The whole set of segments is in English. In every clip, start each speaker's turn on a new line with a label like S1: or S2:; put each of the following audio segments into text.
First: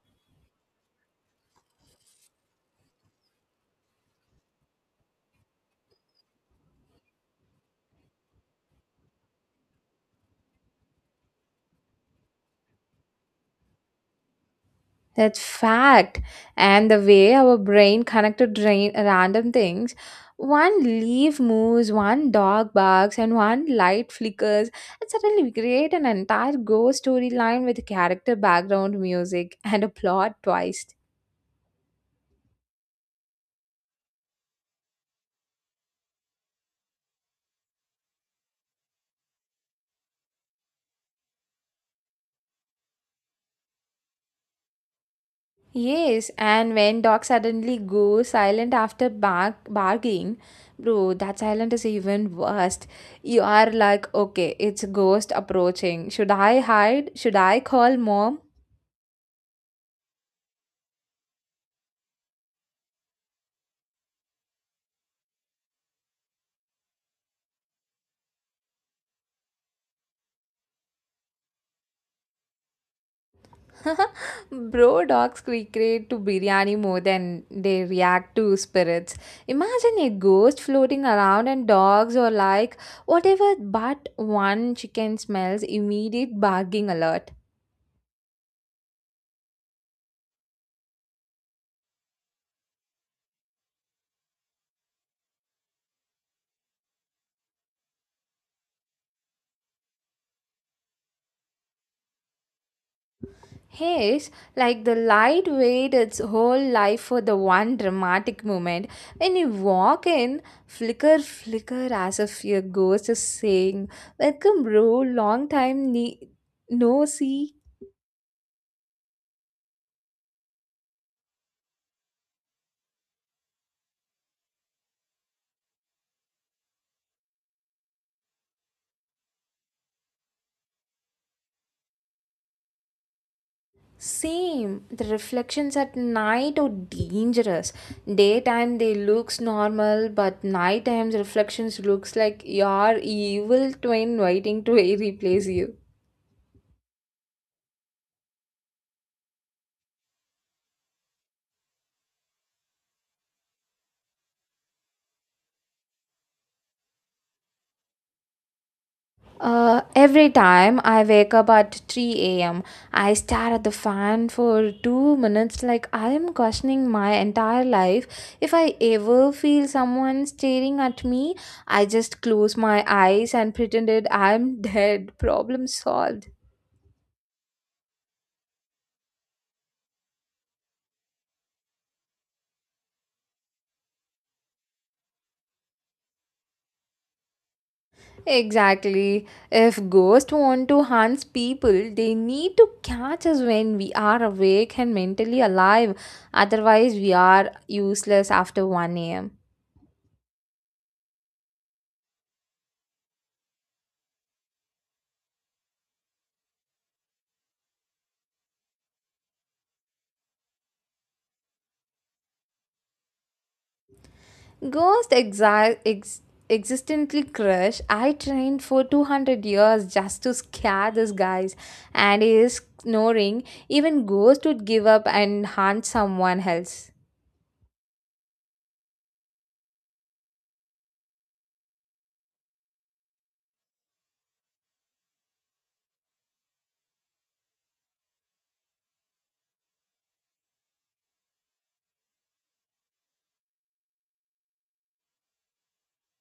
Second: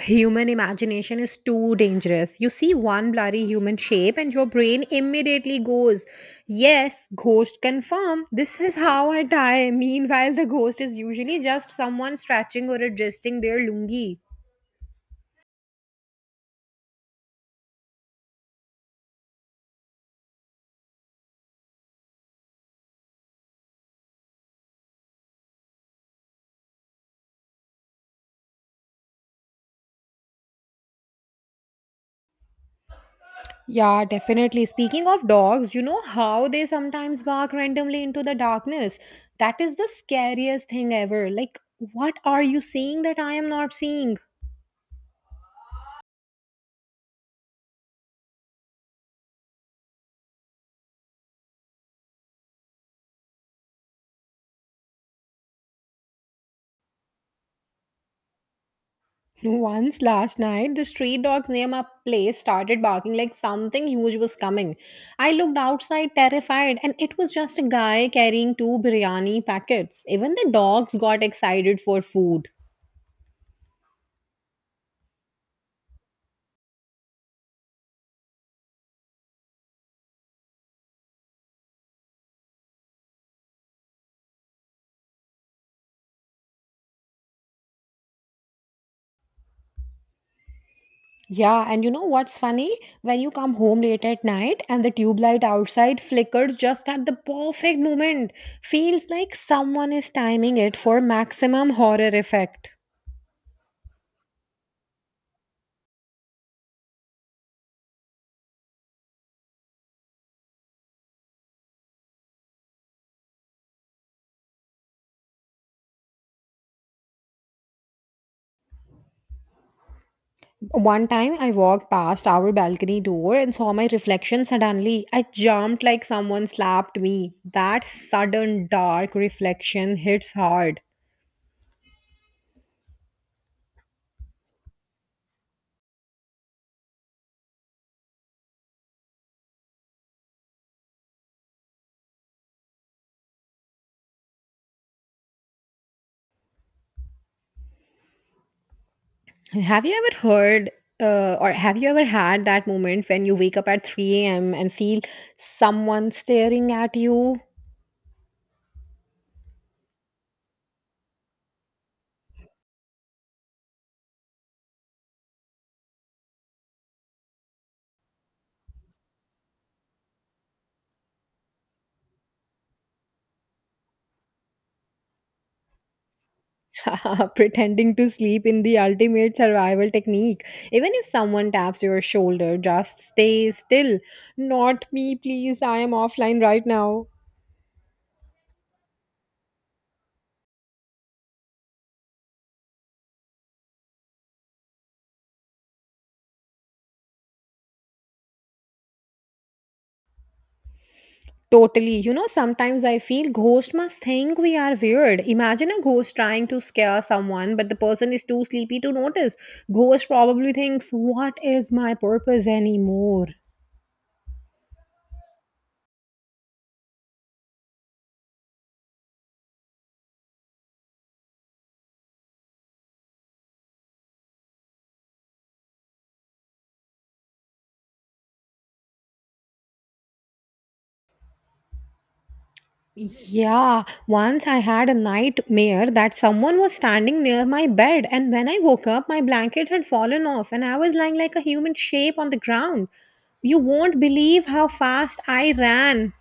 S1: Human imagination is too dangerous. You see one blurry human shape and your brain immediately goes, Yes, ghost confirmed. This is how I die. Meanwhile, the ghost is usually just someone stretching or adjusting their lungi.
S2: That's fact. And the way our brain connected drain, random things one leaf moves, one dog barks, and one light flickers, and suddenly we create an entire ghost storyline with character background music and a plot twist.
S1: Yeah, definitely. Speaking of dogs, you know how they sometimes bark randomly into the darkness? That is the scariest thing ever. Like, what are you seeing that I am not seeing?
S2: Yes, and when dog suddenly goes silent after barking, bro, that silent is even worst. You are like, okay, it's a ghost approaching. Should I hide? Should I call mom?
S1: Once last night, the street dogs near my place started barking like something huge was coming. I looked outside terrified, and it was just a guy carrying two biryani packets. Even the dogs got excited for food.
S2: Bro, dogs recreate to biryani more than they react to spirits. Imagine a ghost floating around and dogs or like whatever but one chicken smells immediate barking alert.
S1: Yeah, and you know what's funny? When you come home late at night and the tube light outside flickers just at the perfect moment, feels like someone is timing it for maximum horror effect.
S2: Haze, like the light wait its whole life for the one dramatic moment. When you walk in, flicker, flicker as if your ghost is saying, welcome bro, long time no see.
S1: One time I walked past our balcony door and saw my reflection suddenly. I jumped like someone slapped me. That sudden dark reflection hits hard.
S2: Same. The reflections at night are dangerous. Daytime they looks normal, but nighttime reflections looks like your evil twin waiting to replace you.
S1: Have you ever heard or have you ever had that moment when you wake up at 3 a.m. and feel someone staring at you?
S2: Every time I wake up at 3 a.m., I stare at the fan for 2 minutes like I am questioning my entire life. If I ever feel someone staring at me, I just close my eyes and pretended I'm dead. Problem solved.
S1: Pretending to sleep in the ultimate survival technique. Even if someone taps your shoulder, just stay still. Not me, please. I am offline right now.
S2: Exactly. If ghosts want to hunt people, they need to catch us when we are awake and mentally alive. Otherwise, we are useless after 1 a.m.
S1: Totally. You know, sometimes I feel ghosts must think we are weird. Imagine a ghost trying to scare someone, but the person is too sleepy to notice. Ghost probably thinks, What is my purpose anymore?
S2: Ghost exi- ex- Existently crush. I trained for 200 years just to scare these guys, and he is snoring. Even ghost would give up and hunt someone else.
S1: Yeah, once I had a nightmare that someone was standing near my bed, and when I woke up, my blanket had fallen off, and I was lying like a human shape on the ground. You won't believe how fast I ran.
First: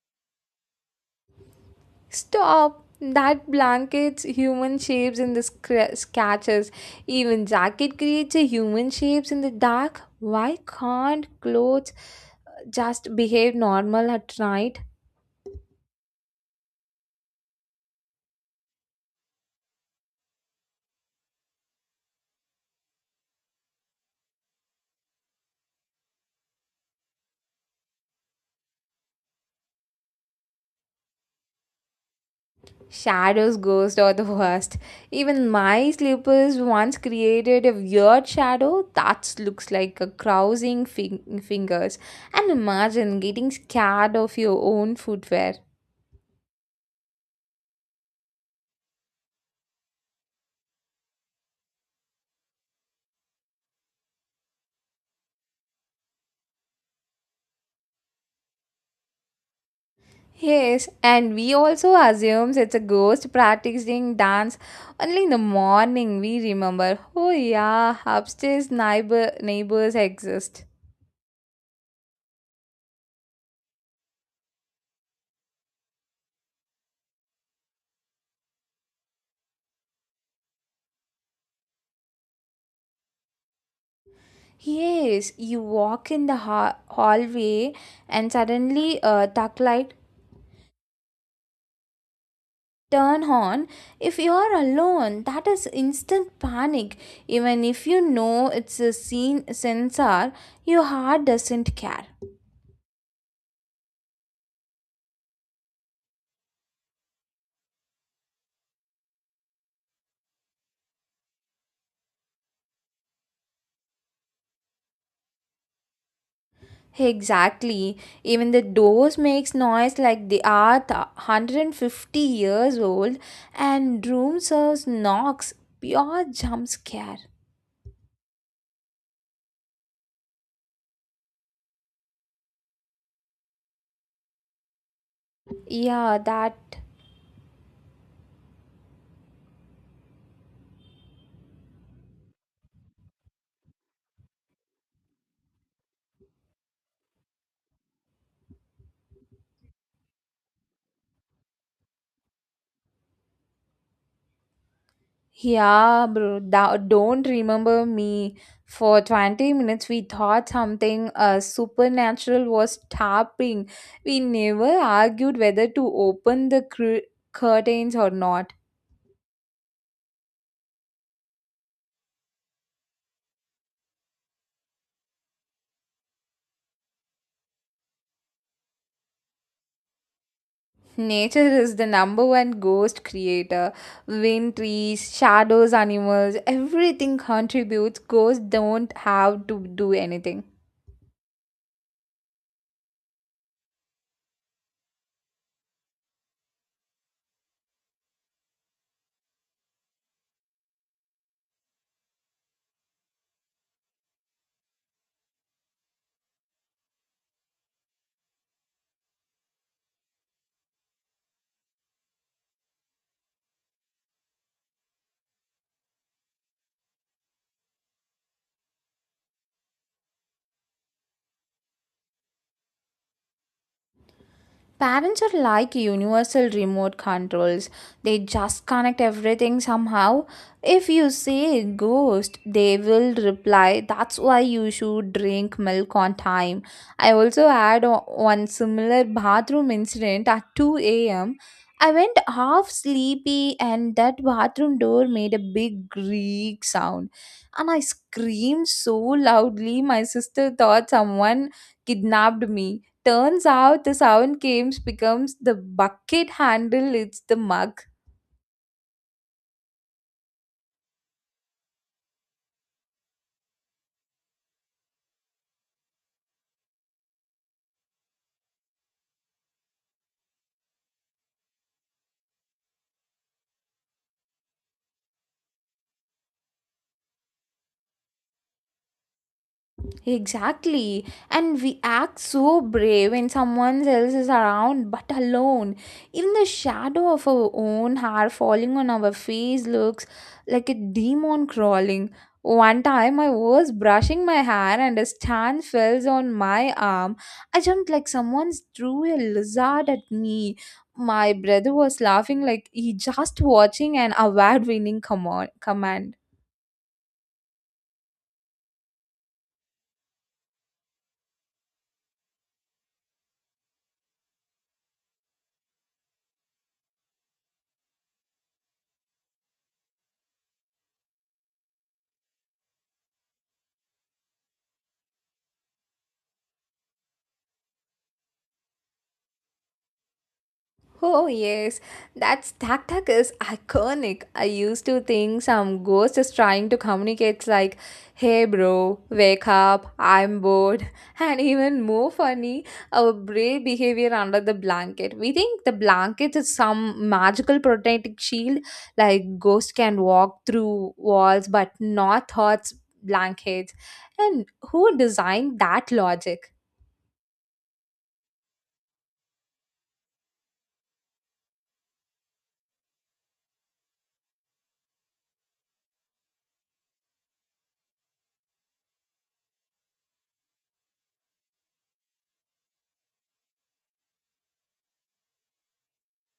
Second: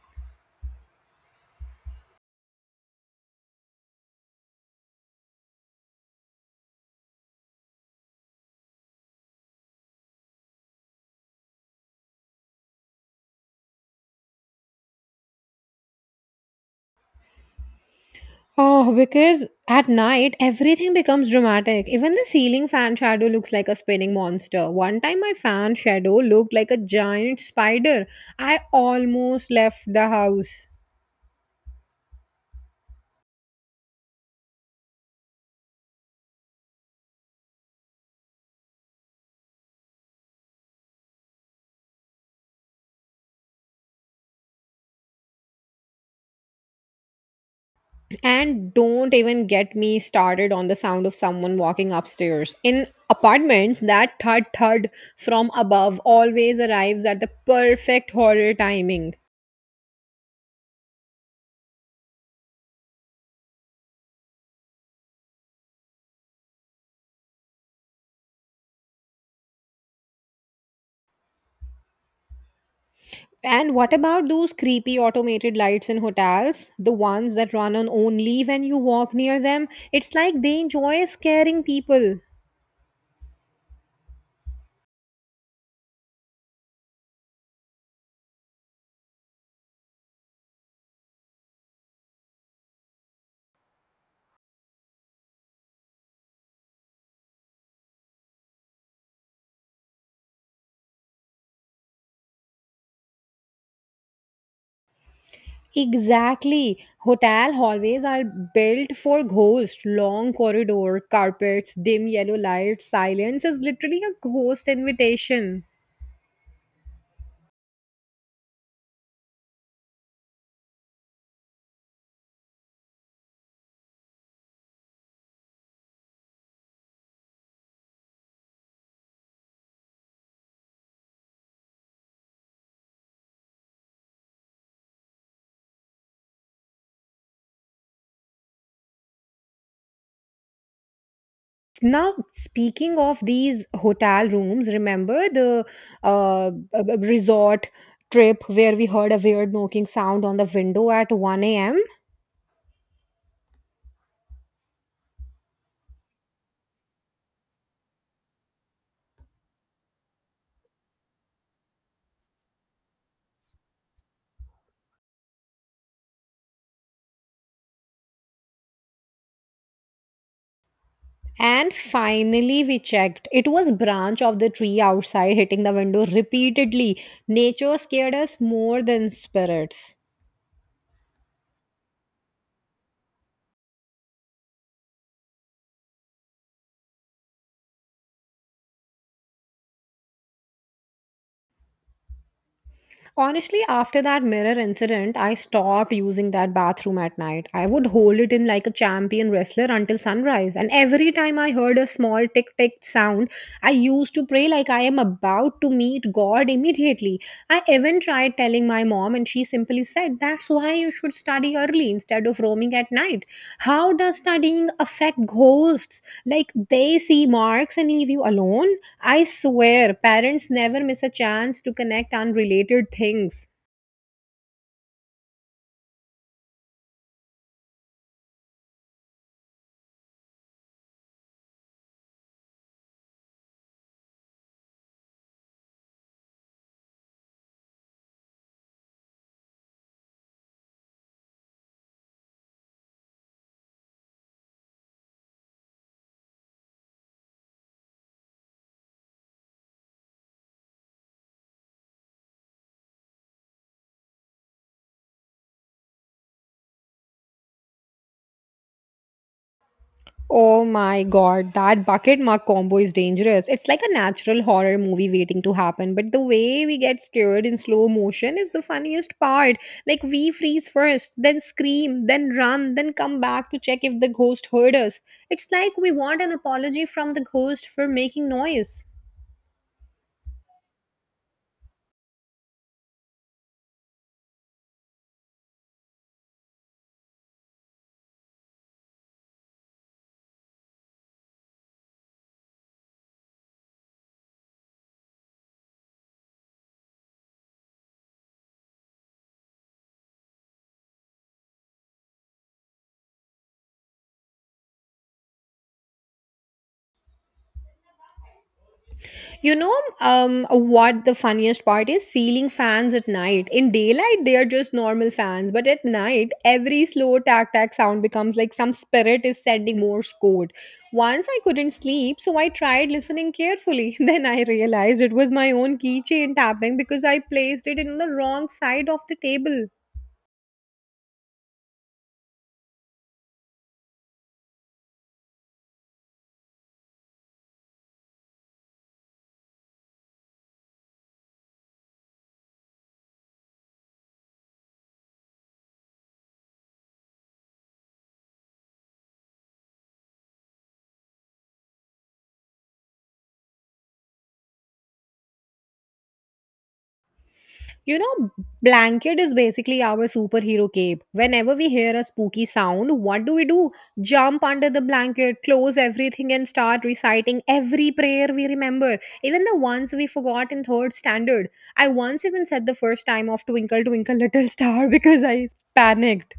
S2: Stop! That blanket's human shapes in the scratches. Even jacket creates a human shapes in the dark. Why can't clothes just behave normal at night?
S1: Oh, because at night everything becomes dramatic. Even the ceiling fan shadow looks like a spinning monster. One time my fan shadow looked like a giant spider. I almost left the house.
S2: Shadows, ghosts are the worst. Even my slippers once created a weird shadow that looks like a crossing fingers. And imagine getting scared of your own footwear.
S1: And don't even get me started on the sound of someone walking upstairs. In apartments, that thud thud from above always arrives at the perfect horror timing.
S2: Yes, and we also assumes it's a ghost practicing dance only in the morning. We remember, oh yeah, upstairs neighbors exist.
S1: And what about those creepy automated lights in hotels? The ones that run on only when you walk near them? It's like they enjoy scaring people.
S2: Yes, you walk in the hallway and suddenly a duck light turn on. If you are alone, that is instant panic. Even if you know it's a scene sensor, your heart doesn't care.
S1: Exactly. Hotel hallways are built for ghosts. Long corridor, carpets, dim yellow lights, silence is literally a ghost invitation.
S2: Exactly. Even the doors makes noise like they are 150 years old and room serves knocks. Pure jump scare. Yeah, that.
S1: Now, speaking of these hotel rooms, remember the resort trip where we heard a weird knocking sound on the window at 1 a.m.?
S2: Yeah, bro. Don't remember me. For 20 minutes, we thought something supernatural was tapping. We never argued whether to open the curtains or not.
S1: And finally, we checked. It was branch of the tree outside hitting the window repeatedly. Nature scared us more than spirits.
S2: Nature is the number one ghost creator. Wind, trees, shadows, animals, everything contributes. Ghosts don't have to do anything.
S1: Honestly, after that mirror incident, I stopped using that bathroom at night. I would hold it in like a champion wrestler until sunrise. And every time I heard a small tick tick sound, I used to pray like I am about to meet God immediately. I even tried telling my mom, and she simply said, That's why you should study early instead of roaming at night. How does studying affect ghosts? Like they see marks and leave you alone? I swear, parents never miss a chance to connect unrelated things.
S2: Parents are like universal remote controls. They just connect everything somehow. If you say ghost, they will reply, that's why you should drink milk on time. I also had one similar bathroom incident at 2 a.m. I went half sleepy, and that bathroom door made a big creak sound. And I screamed so loudly, my sister thought someone kidnapped me. Turns out the sound games becomes the bucket handle, it's the mug.
S1: Oh my god, that bucket mark combo is dangerous. It's like a natural horror movie waiting to happen, but the way we get scared in slow motion is the funniest part. Like, we freeze first, then scream, then run, then come back to check if the ghost heard us. It's like we want an apology from the ghost for making noise.
S2: Exactly. And we act so brave when someone else is around but alone. Even the shadow of our own hair falling on our face looks like a demon crawling. One time I was brushing my hair and a stand fell on my arm. I jumped like someone threw a lizard at me. My brother was laughing like he just watching an award winning command.
S1: You know what the funniest part is? Ceiling fans at night. In daylight, they are just normal fans, but at night, every slow tack tack sound becomes like some spirit is sending Morse code. Once I couldn't sleep, so I tried listening carefully. Then I realized it was my own keychain tapping because I placed it in the wrong side of the table.
S2: Oh yes, that stack duck is iconic. I used to think some ghost is trying to communicate like, "Hey bro, wake up, I'm bored." And even more funny, our brave behavior under the blanket. We think the blanket is some magical protective shield, like ghost can walk through walls but not thoughts blankets. And who designed that logic?
S1: You know, blanket is basically our superhero cape. Whenever we hear a spooky sound, what do we do? Jump under the blanket, close everything, and start reciting every prayer we remember, even the ones we forgot in third standard. I once even said the first time of Twinkle, Twinkle, Little Star because I panicked.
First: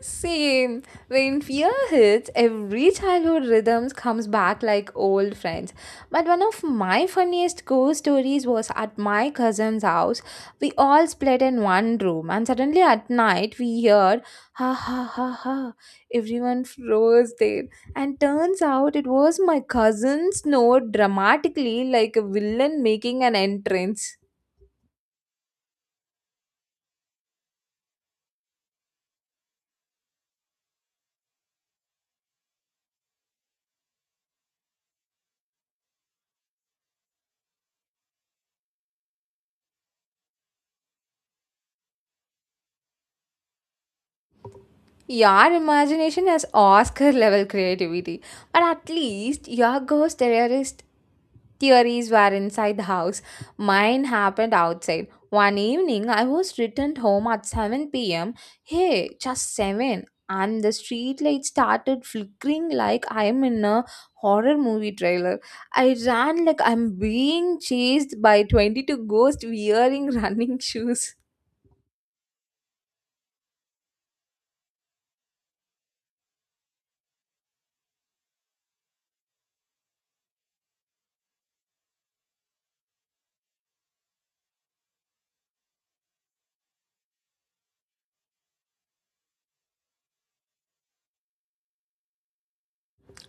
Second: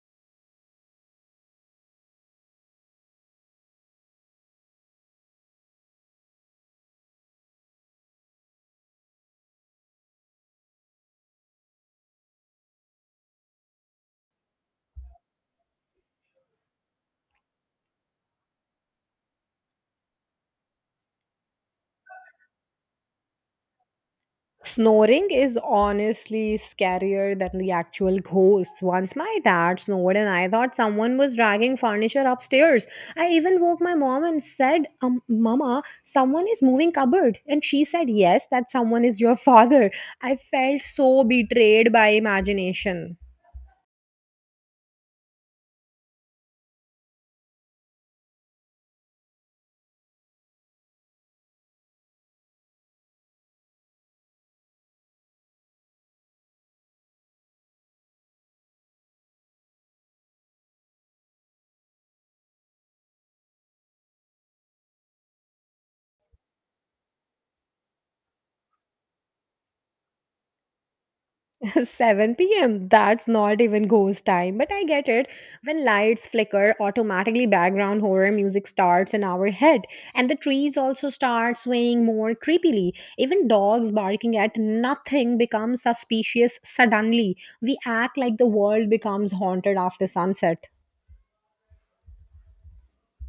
S2: Same. When fear hits, every childhood rhythms comes back like old friends. But one of my funniest ghost stories was at my cousin's house. We all split in one room, and suddenly at night we heard ha ha ha ha. Everyone froze there, and turns out it was my cousin snored dramatically like a villain making an entrance.
S1: Snoring is honestly scarier than the actual ghosts. Once my dad snored and I thought someone was dragging furniture upstairs. I even woke my mom and said, Mama, someone is moving cupboard. And she said, Yes, that someone is your father. I felt so betrayed by imagination.
S2: Your imagination has Oscar level creativity, but at least your ghost terrorist theories were inside the house. Mine happened outside. One evening, I was returned home at 7 pm. Hey, just 7. And the street light started flickering like I'm in a horror movie trailer. I ran like I'm being chased by 22 ghosts wearing running shoes.
S1: 7 p.m. That's not even ghost time, but I get it. When lights flicker, automatically background horror music starts in our head, and the trees also start swaying more creepily. Even dogs barking at nothing becomes suspicious suddenly. We act like the world becomes haunted after sunset.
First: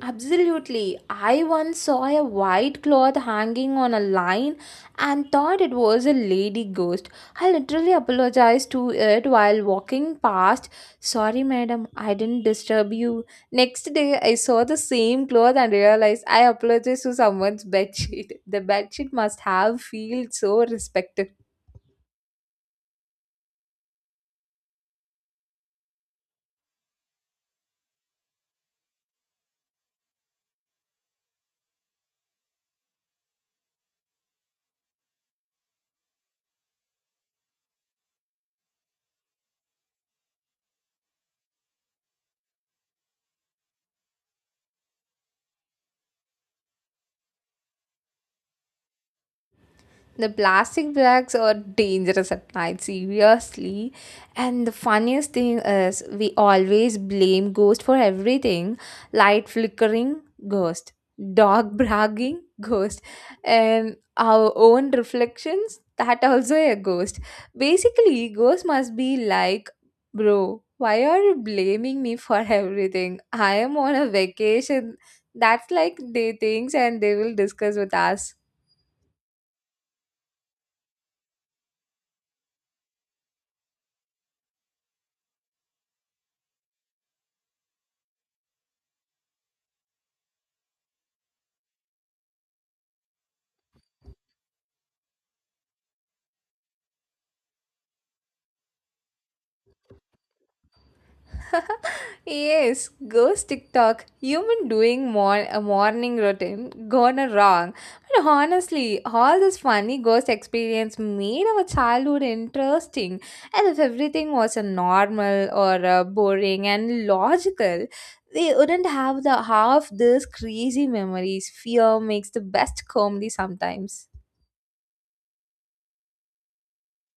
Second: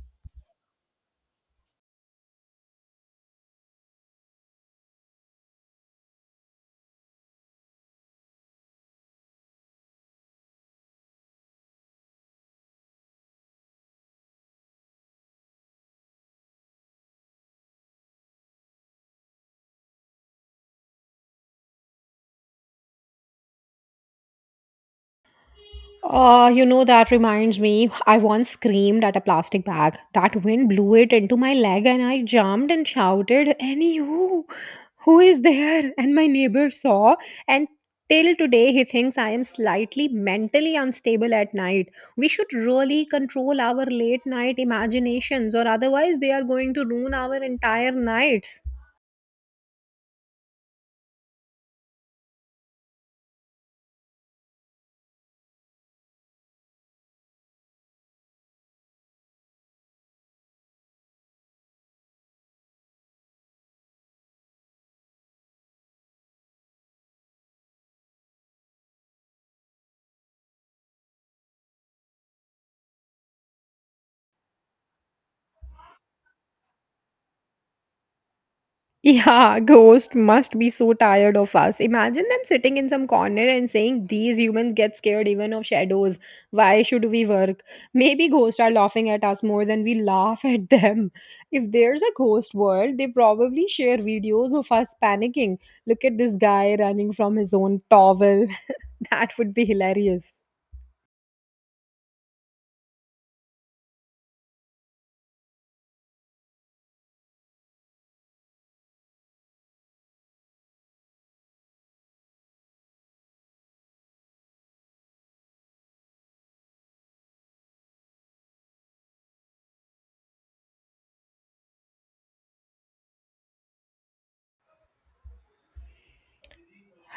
S2: Absolutely. I once saw a white cloth hanging on a line and thought it was a lady ghost. I literally apologized to it while walking past. Sorry, madam, I didn't disturb you. Next day, I saw the same cloth and realized I apologized to someone's bedsheet. The bedsheet must have felt so respectful.
S1: You know, that reminds me, I once screamed at a plastic bag. That wind blew it into my leg, and I jumped and shouted, Annie, who? Who is there? And my neighbor saw, and till today, he thinks I am slightly mentally unstable at night. We should really control our late night imaginations, or otherwise, they are going to ruin our entire nights.
S2: The plastic bags are dangerous at night, seriously. And the funniest thing is, we always blame ghost for everything. Light flickering, ghost. Dog bragging, ghost. And our own reflections, that also a ghost. Basically, ghost must be like, bro, why are you blaming me for everything? I am on a vacation. That's like they things and they will discuss with us.
S1: Yeah, ghost must be so tired of us. Imagine them sitting in some corner and saying, These humans get scared even of shadows. Why should we work? Maybe ghosts are laughing at us more than we laugh at them. If there's a ghost world, they probably share videos of us panicking. Look at this guy running from his own towel. that would be hilarious.
S2: Yes, ghost TikTok, human doing a morning routine gone wrong. But honestly, all this funny ghost experience made our childhood interesting. And if everything was a normal or boring and logical, they wouldn't have the half these crazy memories. Fear makes the best comedy sometimes.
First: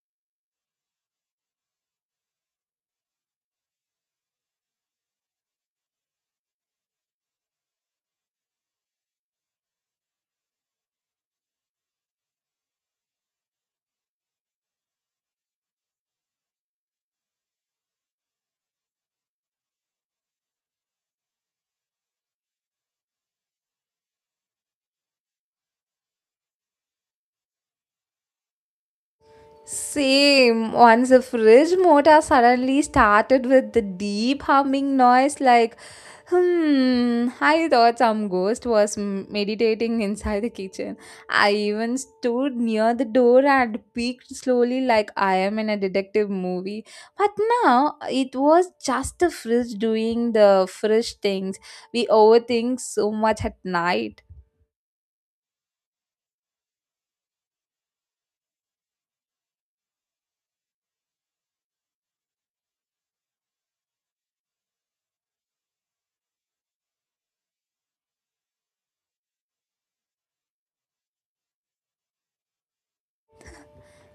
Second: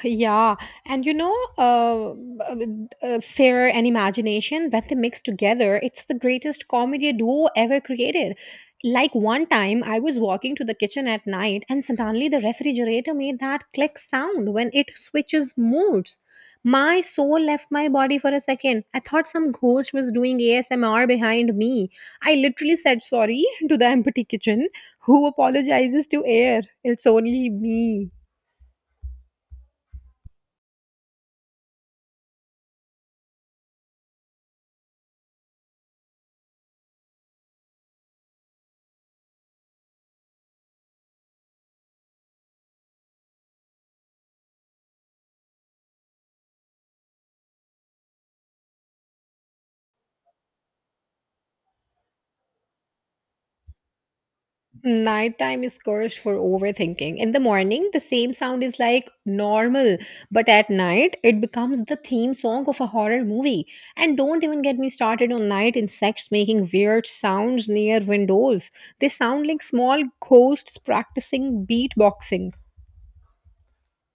S1: Yeah, and you know, fear and imagination when they mix together, it's the greatest comedy duo ever created. Like one time, I was walking to the kitchen at night, and suddenly the refrigerator made that click sound when it switches modes. My soul left my body for a second. I thought some ghost was doing ASMR behind me. I literally said sorry to the empty kitchen. Who apologizes to air? It's only me.
S2: Same. Once the fridge motor suddenly started with the deep humming noise, like, hmm, I thought some ghost was meditating inside the kitchen. I even stood near the door and peeked slowly, like I am in a detective movie. But now it was just the fridge doing the fridge things. We overthink so much at night.
S1: Nighttime is cursed for overthinking. In the morning, the same sound is like normal, but at night, it becomes the theme song of a horror movie. And don't even get me started on night insects making weird sounds near windows. They sound like small ghosts practicing beatboxing.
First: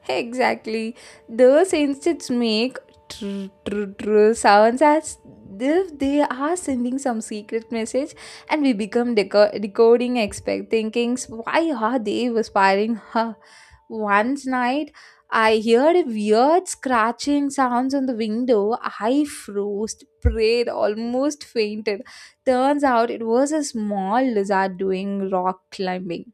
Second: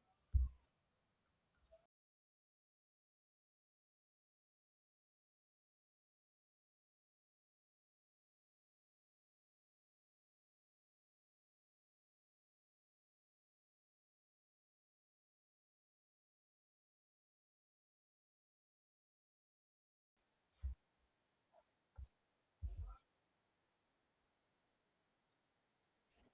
S2: Exactly. Those insects make sounds as if they are sending some secret message and we become decoding expect thinking, why are they whispering huh? Once night I heard a weird scratching sounds on the window. I froze, prayed, almost fainted. Turns out it was a small lizard doing rock climbing.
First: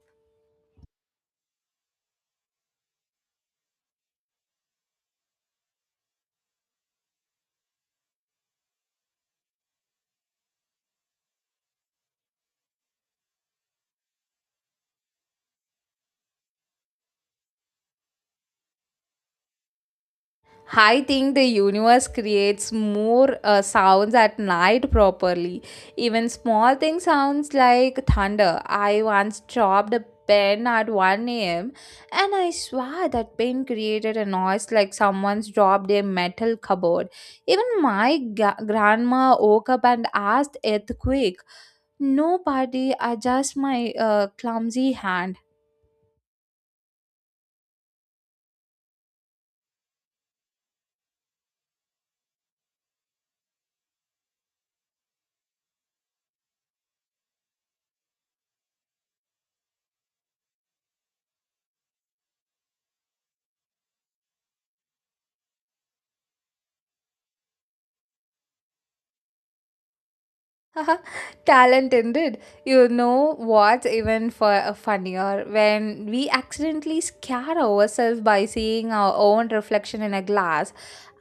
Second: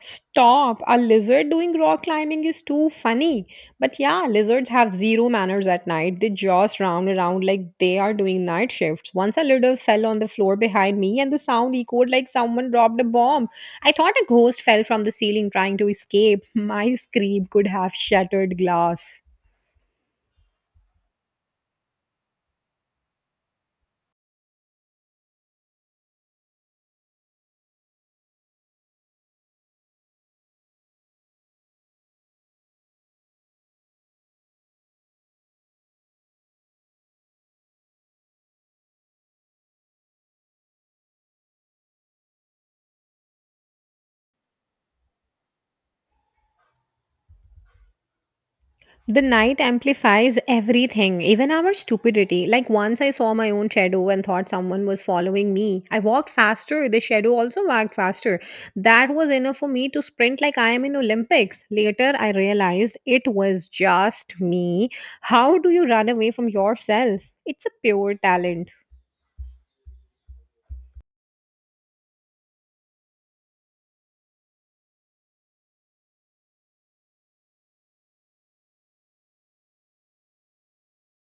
S1: Stop! A lizard doing rock climbing is too funny. But yeah, lizards have zero manners at night. They just round around like they are doing night shifts. Once a lizard fell on the floor behind me and the sound echoed like someone dropped a bomb. I thought a ghost fell from the ceiling trying to escape. My scream could have shattered glass.
S2: I think the universe creates more sounds at night properly. Even small things sounds like thunder. I once dropped a pen at 1 a.m. and I swear that pen created a noise like someone's dropped a metal cupboard. Even my grandma woke up and asked earthquake. Nobody adjust my clumsy hand.
S1: The night amplifies everything, even our stupidity. Like once I saw my own shadow and thought someone was following me. I walked faster, the shadow also walked faster. That was enough for me to sprint like I am in Olympics. Later I realized it was just me. How do you run away from yourself? It's a pure talent.
S2: Talent indeed. You know what's even for funnier when we accidentally scare ourselves by seeing our own reflection in a glass.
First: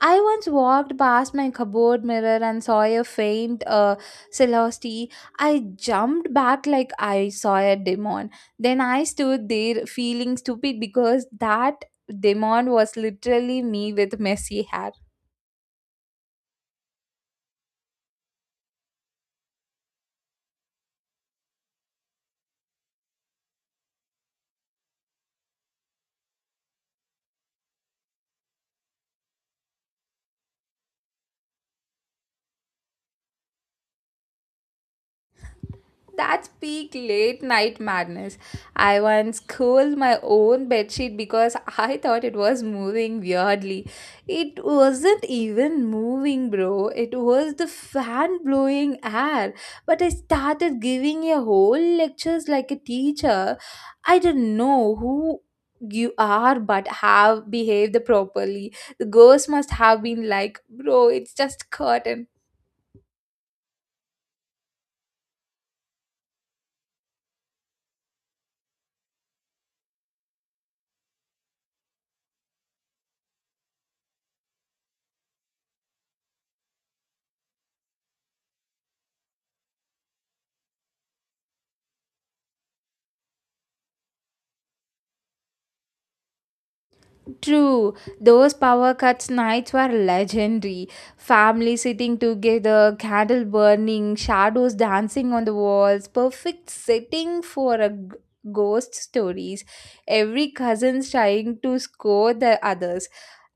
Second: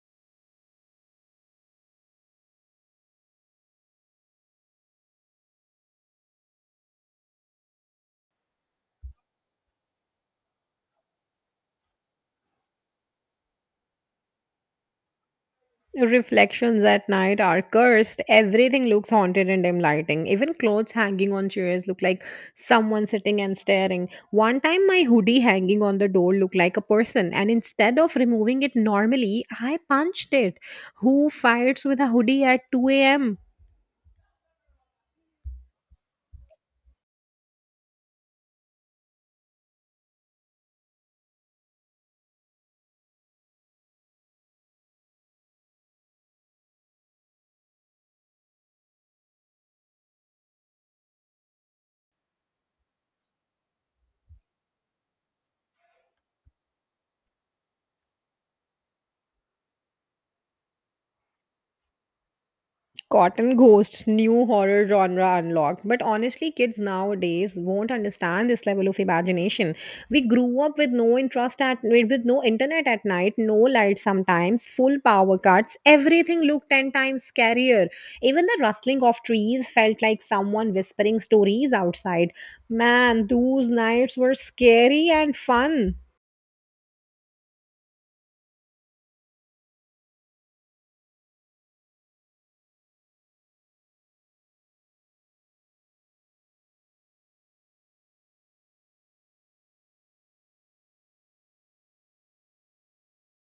S2: I once walked past my cupboard mirror and saw a faint celosity. I jumped back like I saw a demon. Then I stood there feeling stupid because that demon was literally me with messy hair.
S1: Reflections at night are cursed. Everything looks haunted in dim lighting. Even clothes hanging on chairs look like someone sitting and staring. One time, my hoodie hanging on the door looked like a person, and instead of removing it normally, I punched it. Who fights with a hoodie at 2 a.m.?
S2: That's peak late night madness. I once curled my own bedsheet because I thought it was moving weirdly. It wasn't even moving, bro. It was the fan blowing air. But I started giving a whole lectures like a teacher. I don't know who you are but have behaved properly. The girls must have been like, bro, it's just curtain.
S1: Cotton Ghost, new horror genre unlocked. But honestly, kids nowadays won't understand this level of imagination. We grew up with no interest at with no internet at night, no light sometimes, full power cuts. Everything looked 10 times scarier. Even the rustling of trees felt like someone whispering stories outside. Man, those nights were scary and fun.
S2: True, those power cuts nights were legendary. Family sitting together, candle burning, shadows dancing on the walls, perfect setting for a ghost stories. Every cousin's trying to score the others.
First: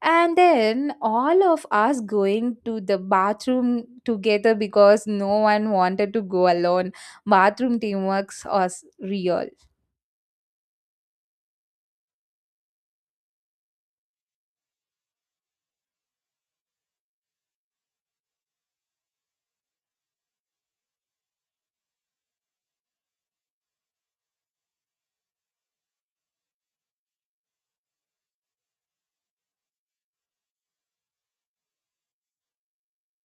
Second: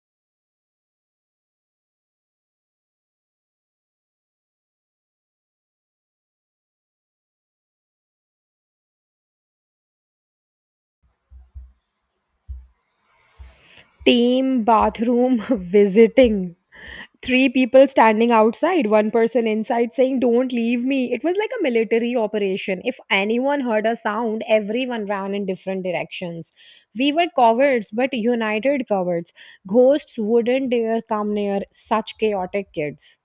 S2: And then all of us going to the bathroom together because no one wanted to go alone. Bathroom teamwork was real.
S1: Team bathroom visiting Three people standing outside, one person inside saying, Don't leave me. It was like a military operation. If anyone heard a sound, everyone ran in different directions. We were cowards, but united cowards. Ghosts wouldn't dare come near such chaotic kids.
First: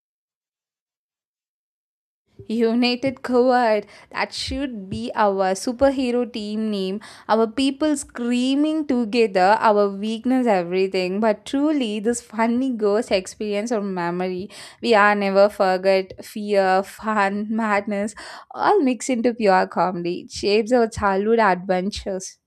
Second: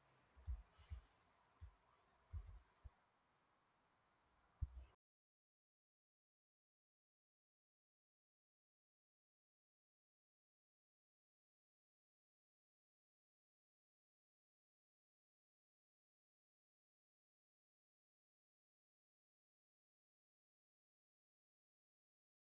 S2: United Coward. That should be our superhero team name. Our people screaming together, our weakness, everything. But truly, this funny ghost experience or memory, we are never forget fear, fun, madness, all mixed into pure comedy. It shapes our childhood adventures.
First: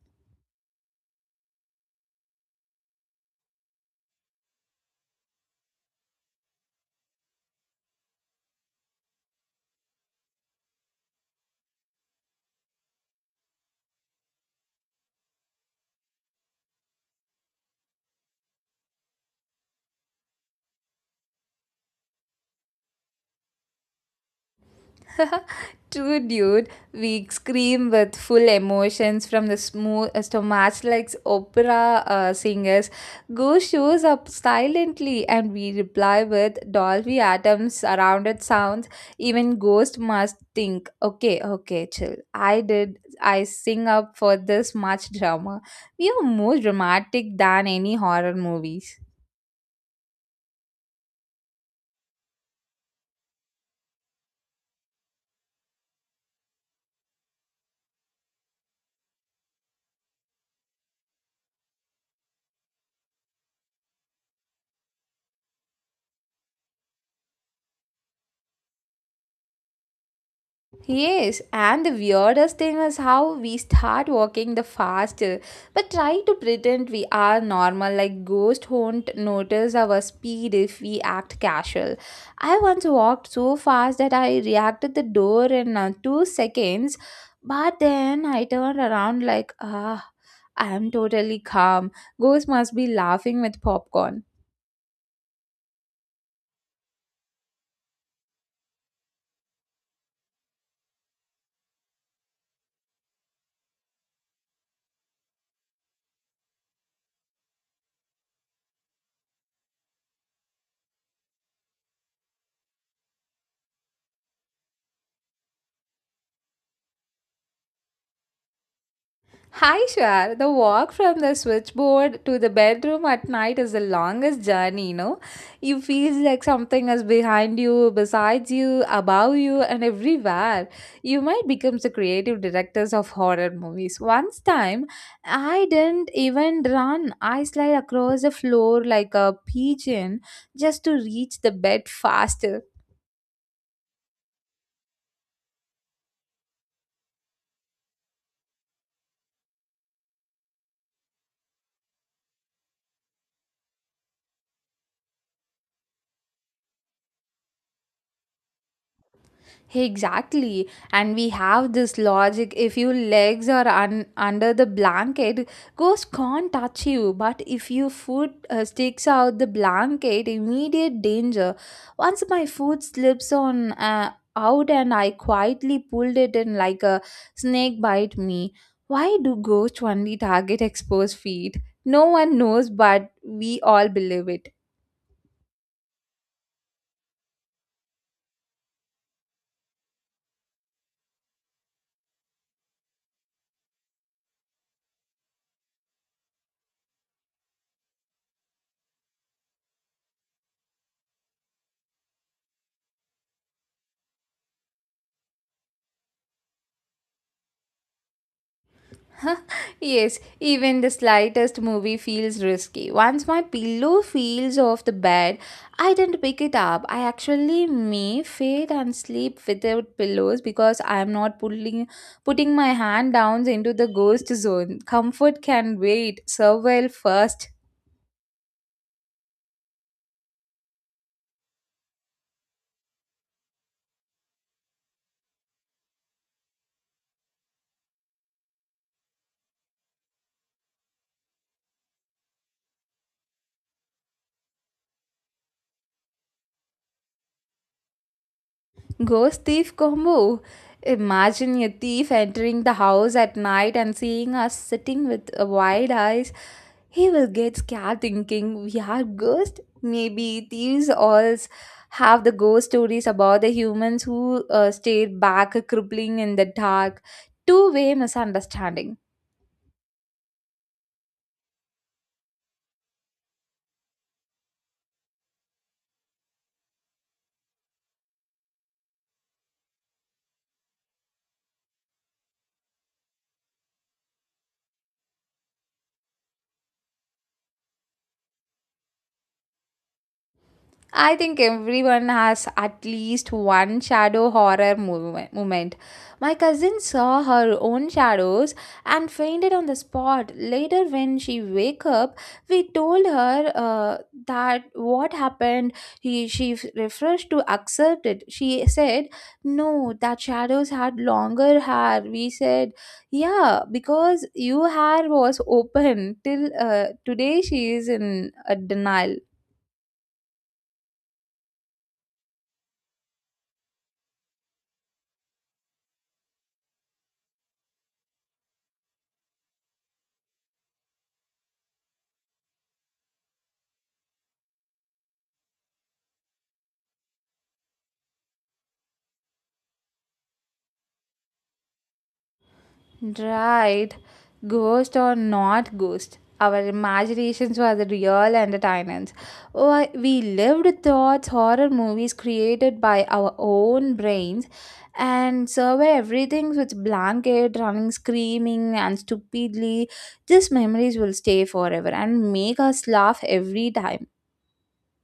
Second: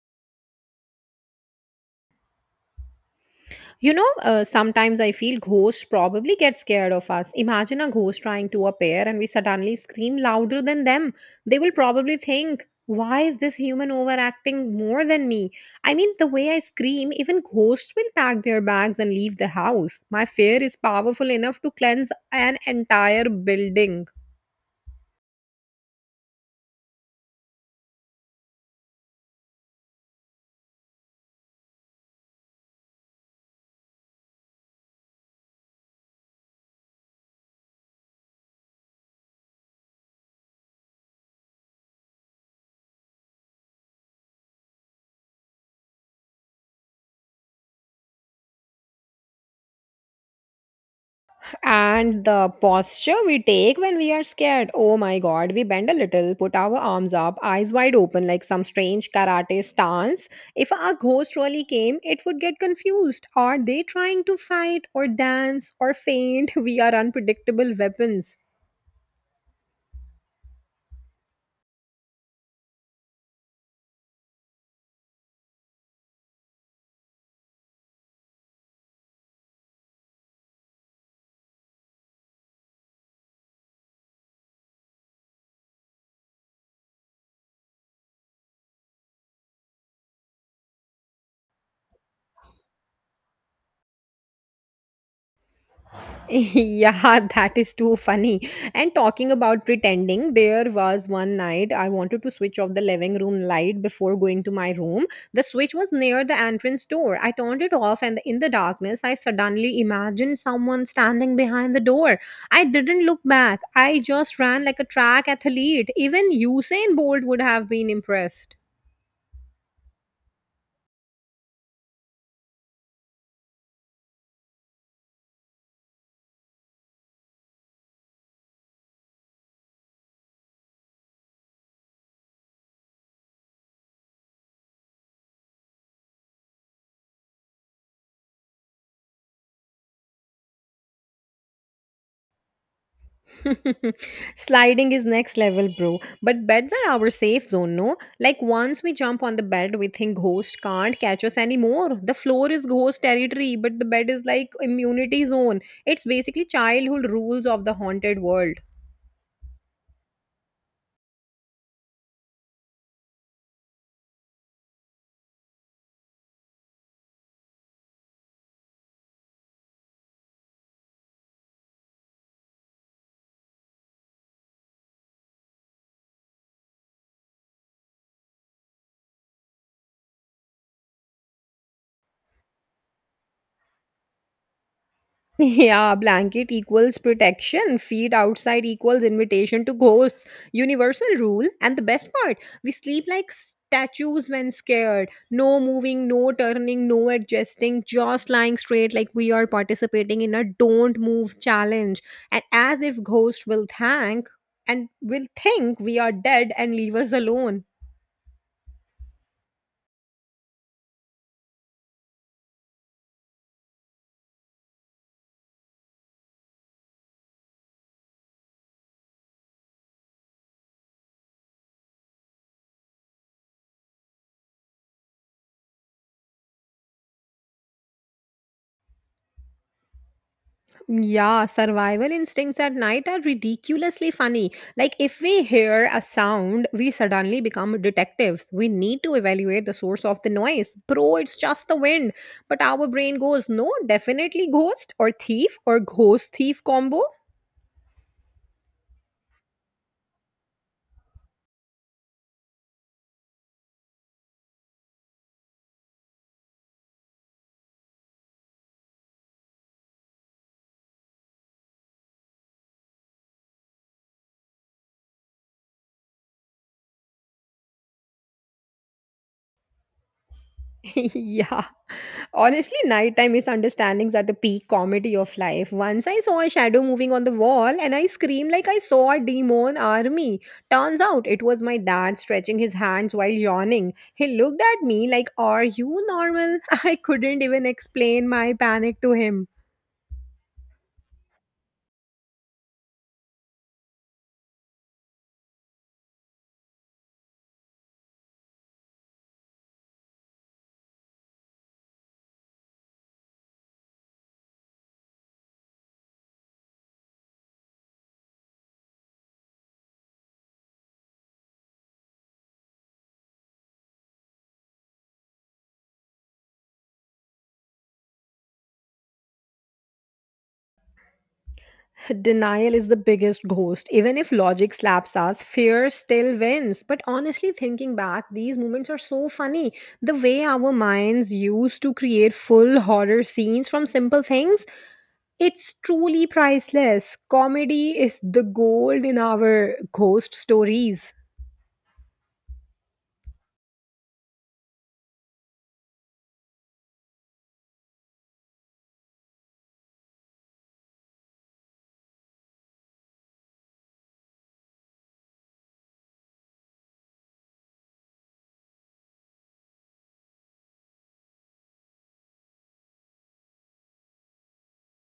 S1: You know, sometimes I feel ghosts probably get scared of us. Imagine a ghost trying to appear and we suddenly scream louder than them. They will probably think, why is this human overacting more than me? I mean, the way I scream, even ghosts will pack their bags and leave the house. My fear is powerful enough to cleanse an entire building.
S2: True, dude. We scream with full emotions from the smooth to match like opera singers. Go shows up silently, and we reply with Dolby Adams surrounded sounds. Even ghost must think. Okay, okay, chill. I did. I sing up for this much drama. We are more dramatic than any horror movies.
S1: And the posture we take when we are scared. Oh my god, we bend a little, put our arms up, eyes wide open, like some strange karate stance. If a ghost really came, it would get confused. Are they trying to fight, or dance, or faint? We are unpredictable weapons.
S2: Yes, and the weirdest thing is how we start walking the faster, but try to pretend we are normal, like ghosts won't notice our speed if we act casual. I once walked so fast that I reacted the door in 2 seconds, but then I turned around like, ah, I am totally calm. Ghosts must be laughing with popcorn.
S1: Yeah, that is too funny. And talking about pretending, there was one night I wanted to switch off the living room light before going to my room. The switch was near the entrance door. I turned it off, and in the darkness, I suddenly imagined someone standing behind the door. I didn't look back, I just ran like a track athlete. Even Usain Bolt would have been impressed.
S2: Hi Shwar, the walk from the switchboard to the bedroom at night is the longest journey, you know. You feel like something is behind you, beside you, above you, and everywhere. You might become the creative directors of horror movies. Once time, I didn't even run. I slide across the floor like a pigeon just to reach the bed faster.
S1: Sliding is next level, bro. But beds are our safe zone, no? Like once we jump on the bed, we think ghost can't catch us anymore. The floor is ghost territory, but the bed is like immunity zone. It's basically childhood rules of the haunted world.
S2: Exactly. And we have this logic if your legs are under the blanket, ghost can't touch you. But if your foot sticks out the blanket, immediate danger. Once my foot slips on out and I quietly pulled it in like a snake bite me. Why do ghosts only target exposed feet? No one knows, but we all believe it.
S1: Yeah, blanket equals protection, feet outside equals invitation to ghosts, universal rule. And the best part, we sleep like statues when scared. No moving, no turning, no adjusting, just lying straight like we are participating in a don't move challenge. And as if ghosts will thank and will think we are dead and leave us alone.
S2: Yes, even the slightest movie feels risky. Once my pillow feels off the bed, I didn't pick it up. I actually may fade and sleep without pillows because I am not putting my hand down into the ghost zone. Comfort can wait. Survival first.
S1: Yeah, survival instincts at night are ridiculously funny. Like, if we hear a sound, we suddenly become detectives. We need to evaluate the source of the noise. Bro, it's just the wind. But our brain goes, no, definitely ghost or thief or ghost thief combo.
S2: Ghost thief combo. Imagine a thief entering the house at night and seeing us sitting with wide eyes. He will get scared thinking we are ghosts. Maybe thieves all have the ghost stories about the humans who stayed back, crippling in the dark. Two-way misunderstanding.
S1: Yeah. Honestly, nighttime misunderstandings are the peak comedy of life. Once I saw a shadow moving on the wall and I screamed like I saw a demon army. Turns out it was my dad stretching his hands while yawning. He looked at me like, are you normal? I couldn't even explain my panic to him.
S2: I think everyone has at least one shadow horror moment. My cousin saw her own shadows and fainted on the spot. Later, when she woke up, we told her that what happened. She refused to accept it. She said, "No, that shadows had longer hair." We said, "Yeah, because your hair was open till today." She is in a denial.
S1: Denial is the biggest ghost. Even if logic slaps us, fear still wins. But honestly, thinking back, these moments are so funny. The way our minds used to create full horror scenes from simple things, it's truly priceless. Comedy is the gold in our ghost stories.
S2: Right. Ghost or not ghost, our imaginations were the real entertainers. Why, we lived thoughts, horror movies created by our own brains, and survey everything with blanket, running, screaming, and stupidly. These memories will stay forever and make us laugh every time.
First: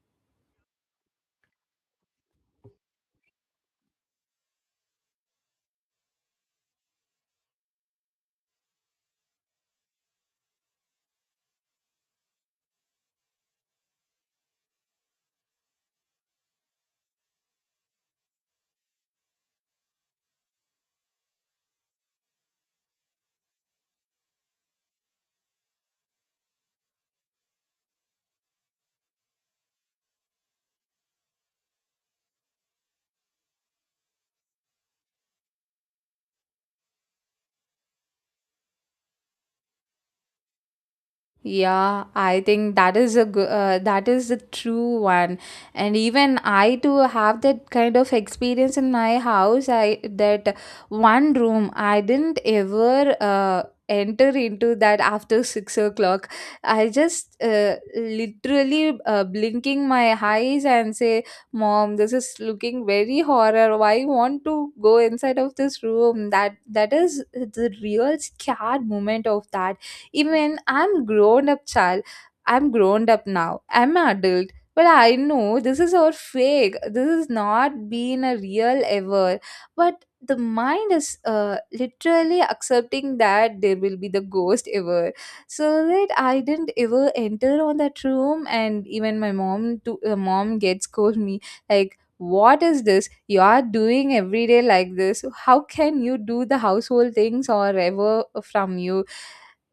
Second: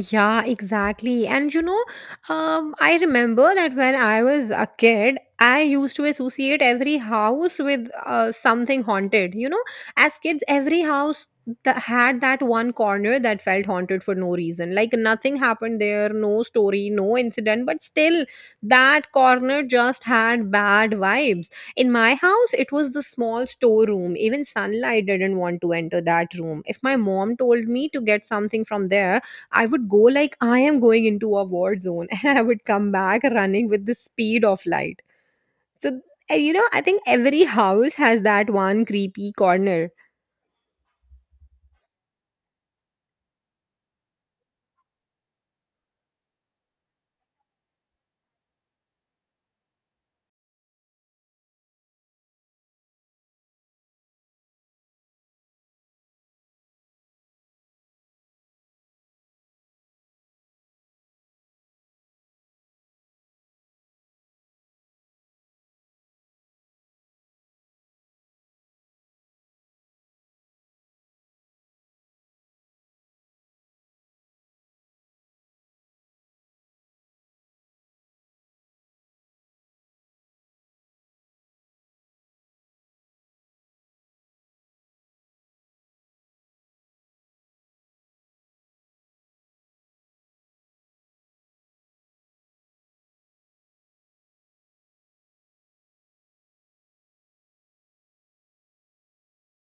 S1: Yeah, exactly. I remember that when I was a kid, I used to associate every house with something haunted. As kids, every house that had that one corner that felt haunted for no reason. Like nothing happened there, no story, no incident, but still, that corner just had bad vibes. In my house, it was the small storeroom. Even sunlight didn't want to enter that room. If my mom told me to get something from there, I would go like I am going into a war zone and I would come back running with the speed of light. So, I think every house has that one creepy corner.
S2: Yeah, I think that is that is the true one. And even I too have that kind of experience in my house. I That one room I didn't ever enter into that after 6 o'clock. I just literally blinking my eyes and say, "Mom, this is looking very horror. Why want to go inside of this room?" That is the real scared moment of that even I'm grown up child. I'm grown up now. I'm an adult. But I know this is all fake. This is not being a real ever. But the mind is literally accepting that there will be the ghost ever, so that I didn't ever enter on that room. And even my mom to mom gets scold me like, what is this you are doing every day like this? How can you do the household things or ever from you?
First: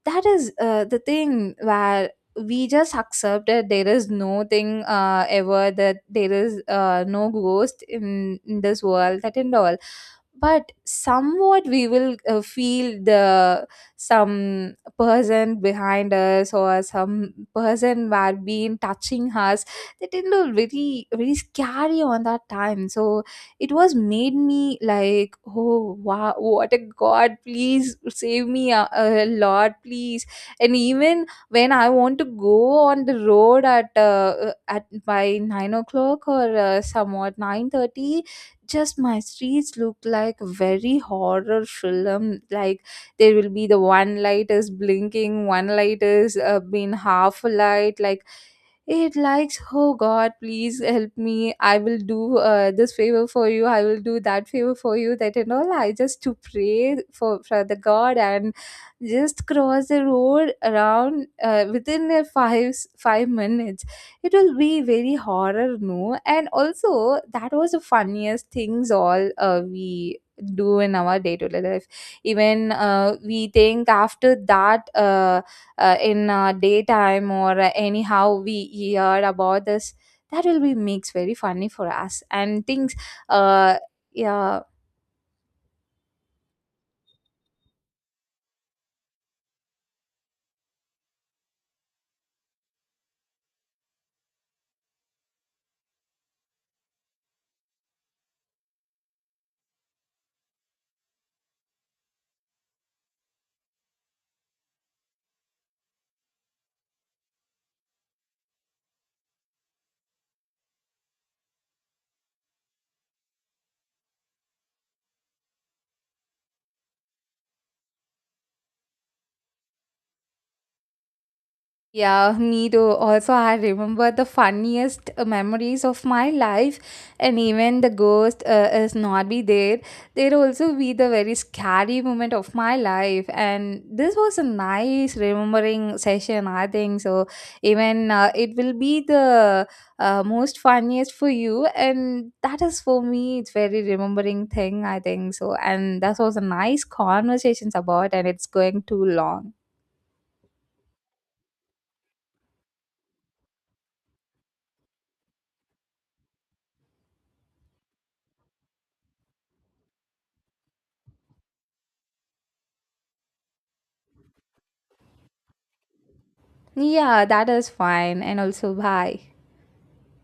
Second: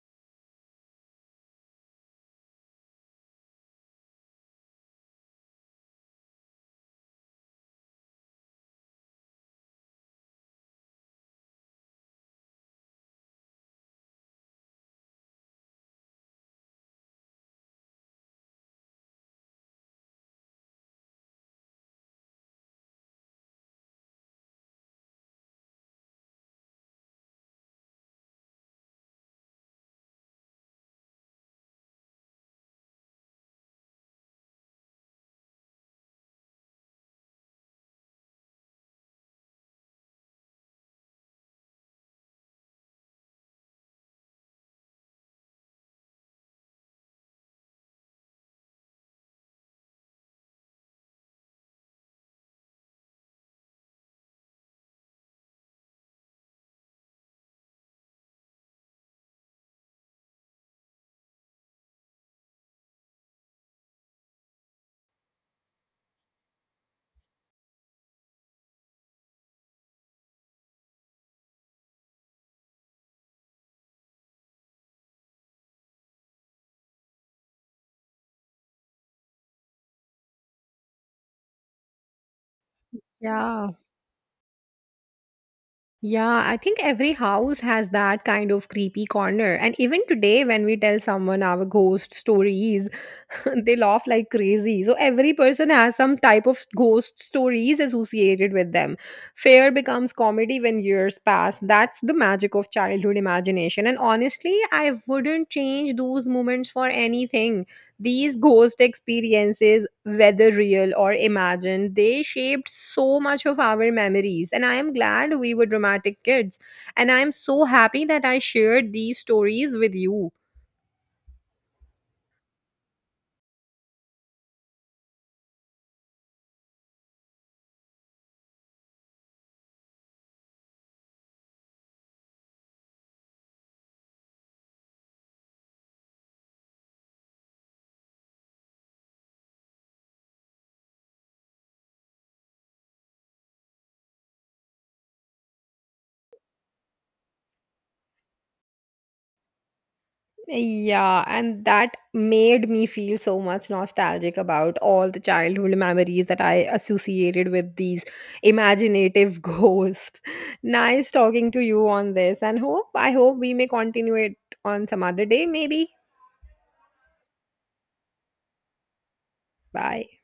S2: That is the thing where we just accept that there is no thing ever, that there is no ghost in this world, that and all. But somewhat we will feel the some person behind us or some person who had been touching us. They didn't look very very scary on that time. So it was made me like, oh wow, what a god, please save me, a lord please. And even when I want to go on the road at by 9 o'clock or somewhat 9:30, just my streets look like a very horror film, like there will be the one light is blinking, one light is been half a light, like it likes, oh god please help me, I will do this favor for you, I will do that favor for you, that and all. I just to pray for the god and just cross the road around within a five minutes. It will be very horror, no? And also that was the funniest things all we do in our day-to-day life. Even we think after that in daytime or anyhow we hear about this, that will be makes very funny for us and things.
S1: Yeah.
S2: uh, yeah.
S1: Yeah, I think every house has that kind of creepy corner. And even today, when we tell someone our ghost stories, they laugh like crazy. So every person has some type of ghost stories associated with them. Fear becomes comedy when years pass. That's the magic of childhood imagination. And honestly, I wouldn't change those moments for anything. These ghost experiences, whether real or imagined, they shaped so much of our memories. And I am glad we were dramatic kids. And I am so happy that I shared these stories with you.
S2: Yeah, me too. Also, I remember the funniest memories of my life, and even the ghost is not be there. There also be the very scary moment of my life, and this was a nice remembering session, I think so. Even it will be the most funniest for you, and that is for me. It's very remembering thing, I think so, and that was a nice conversations about, and it's going too long.
S1: Yeah, and that made me feel so much nostalgic about all the childhood memories that I associated with these imaginative ghosts. Nice talking to you on this, and hope I hope we may continue it on some other day, maybe.
S2: Yeah, that is fine. And also, bye.
S1: Bye.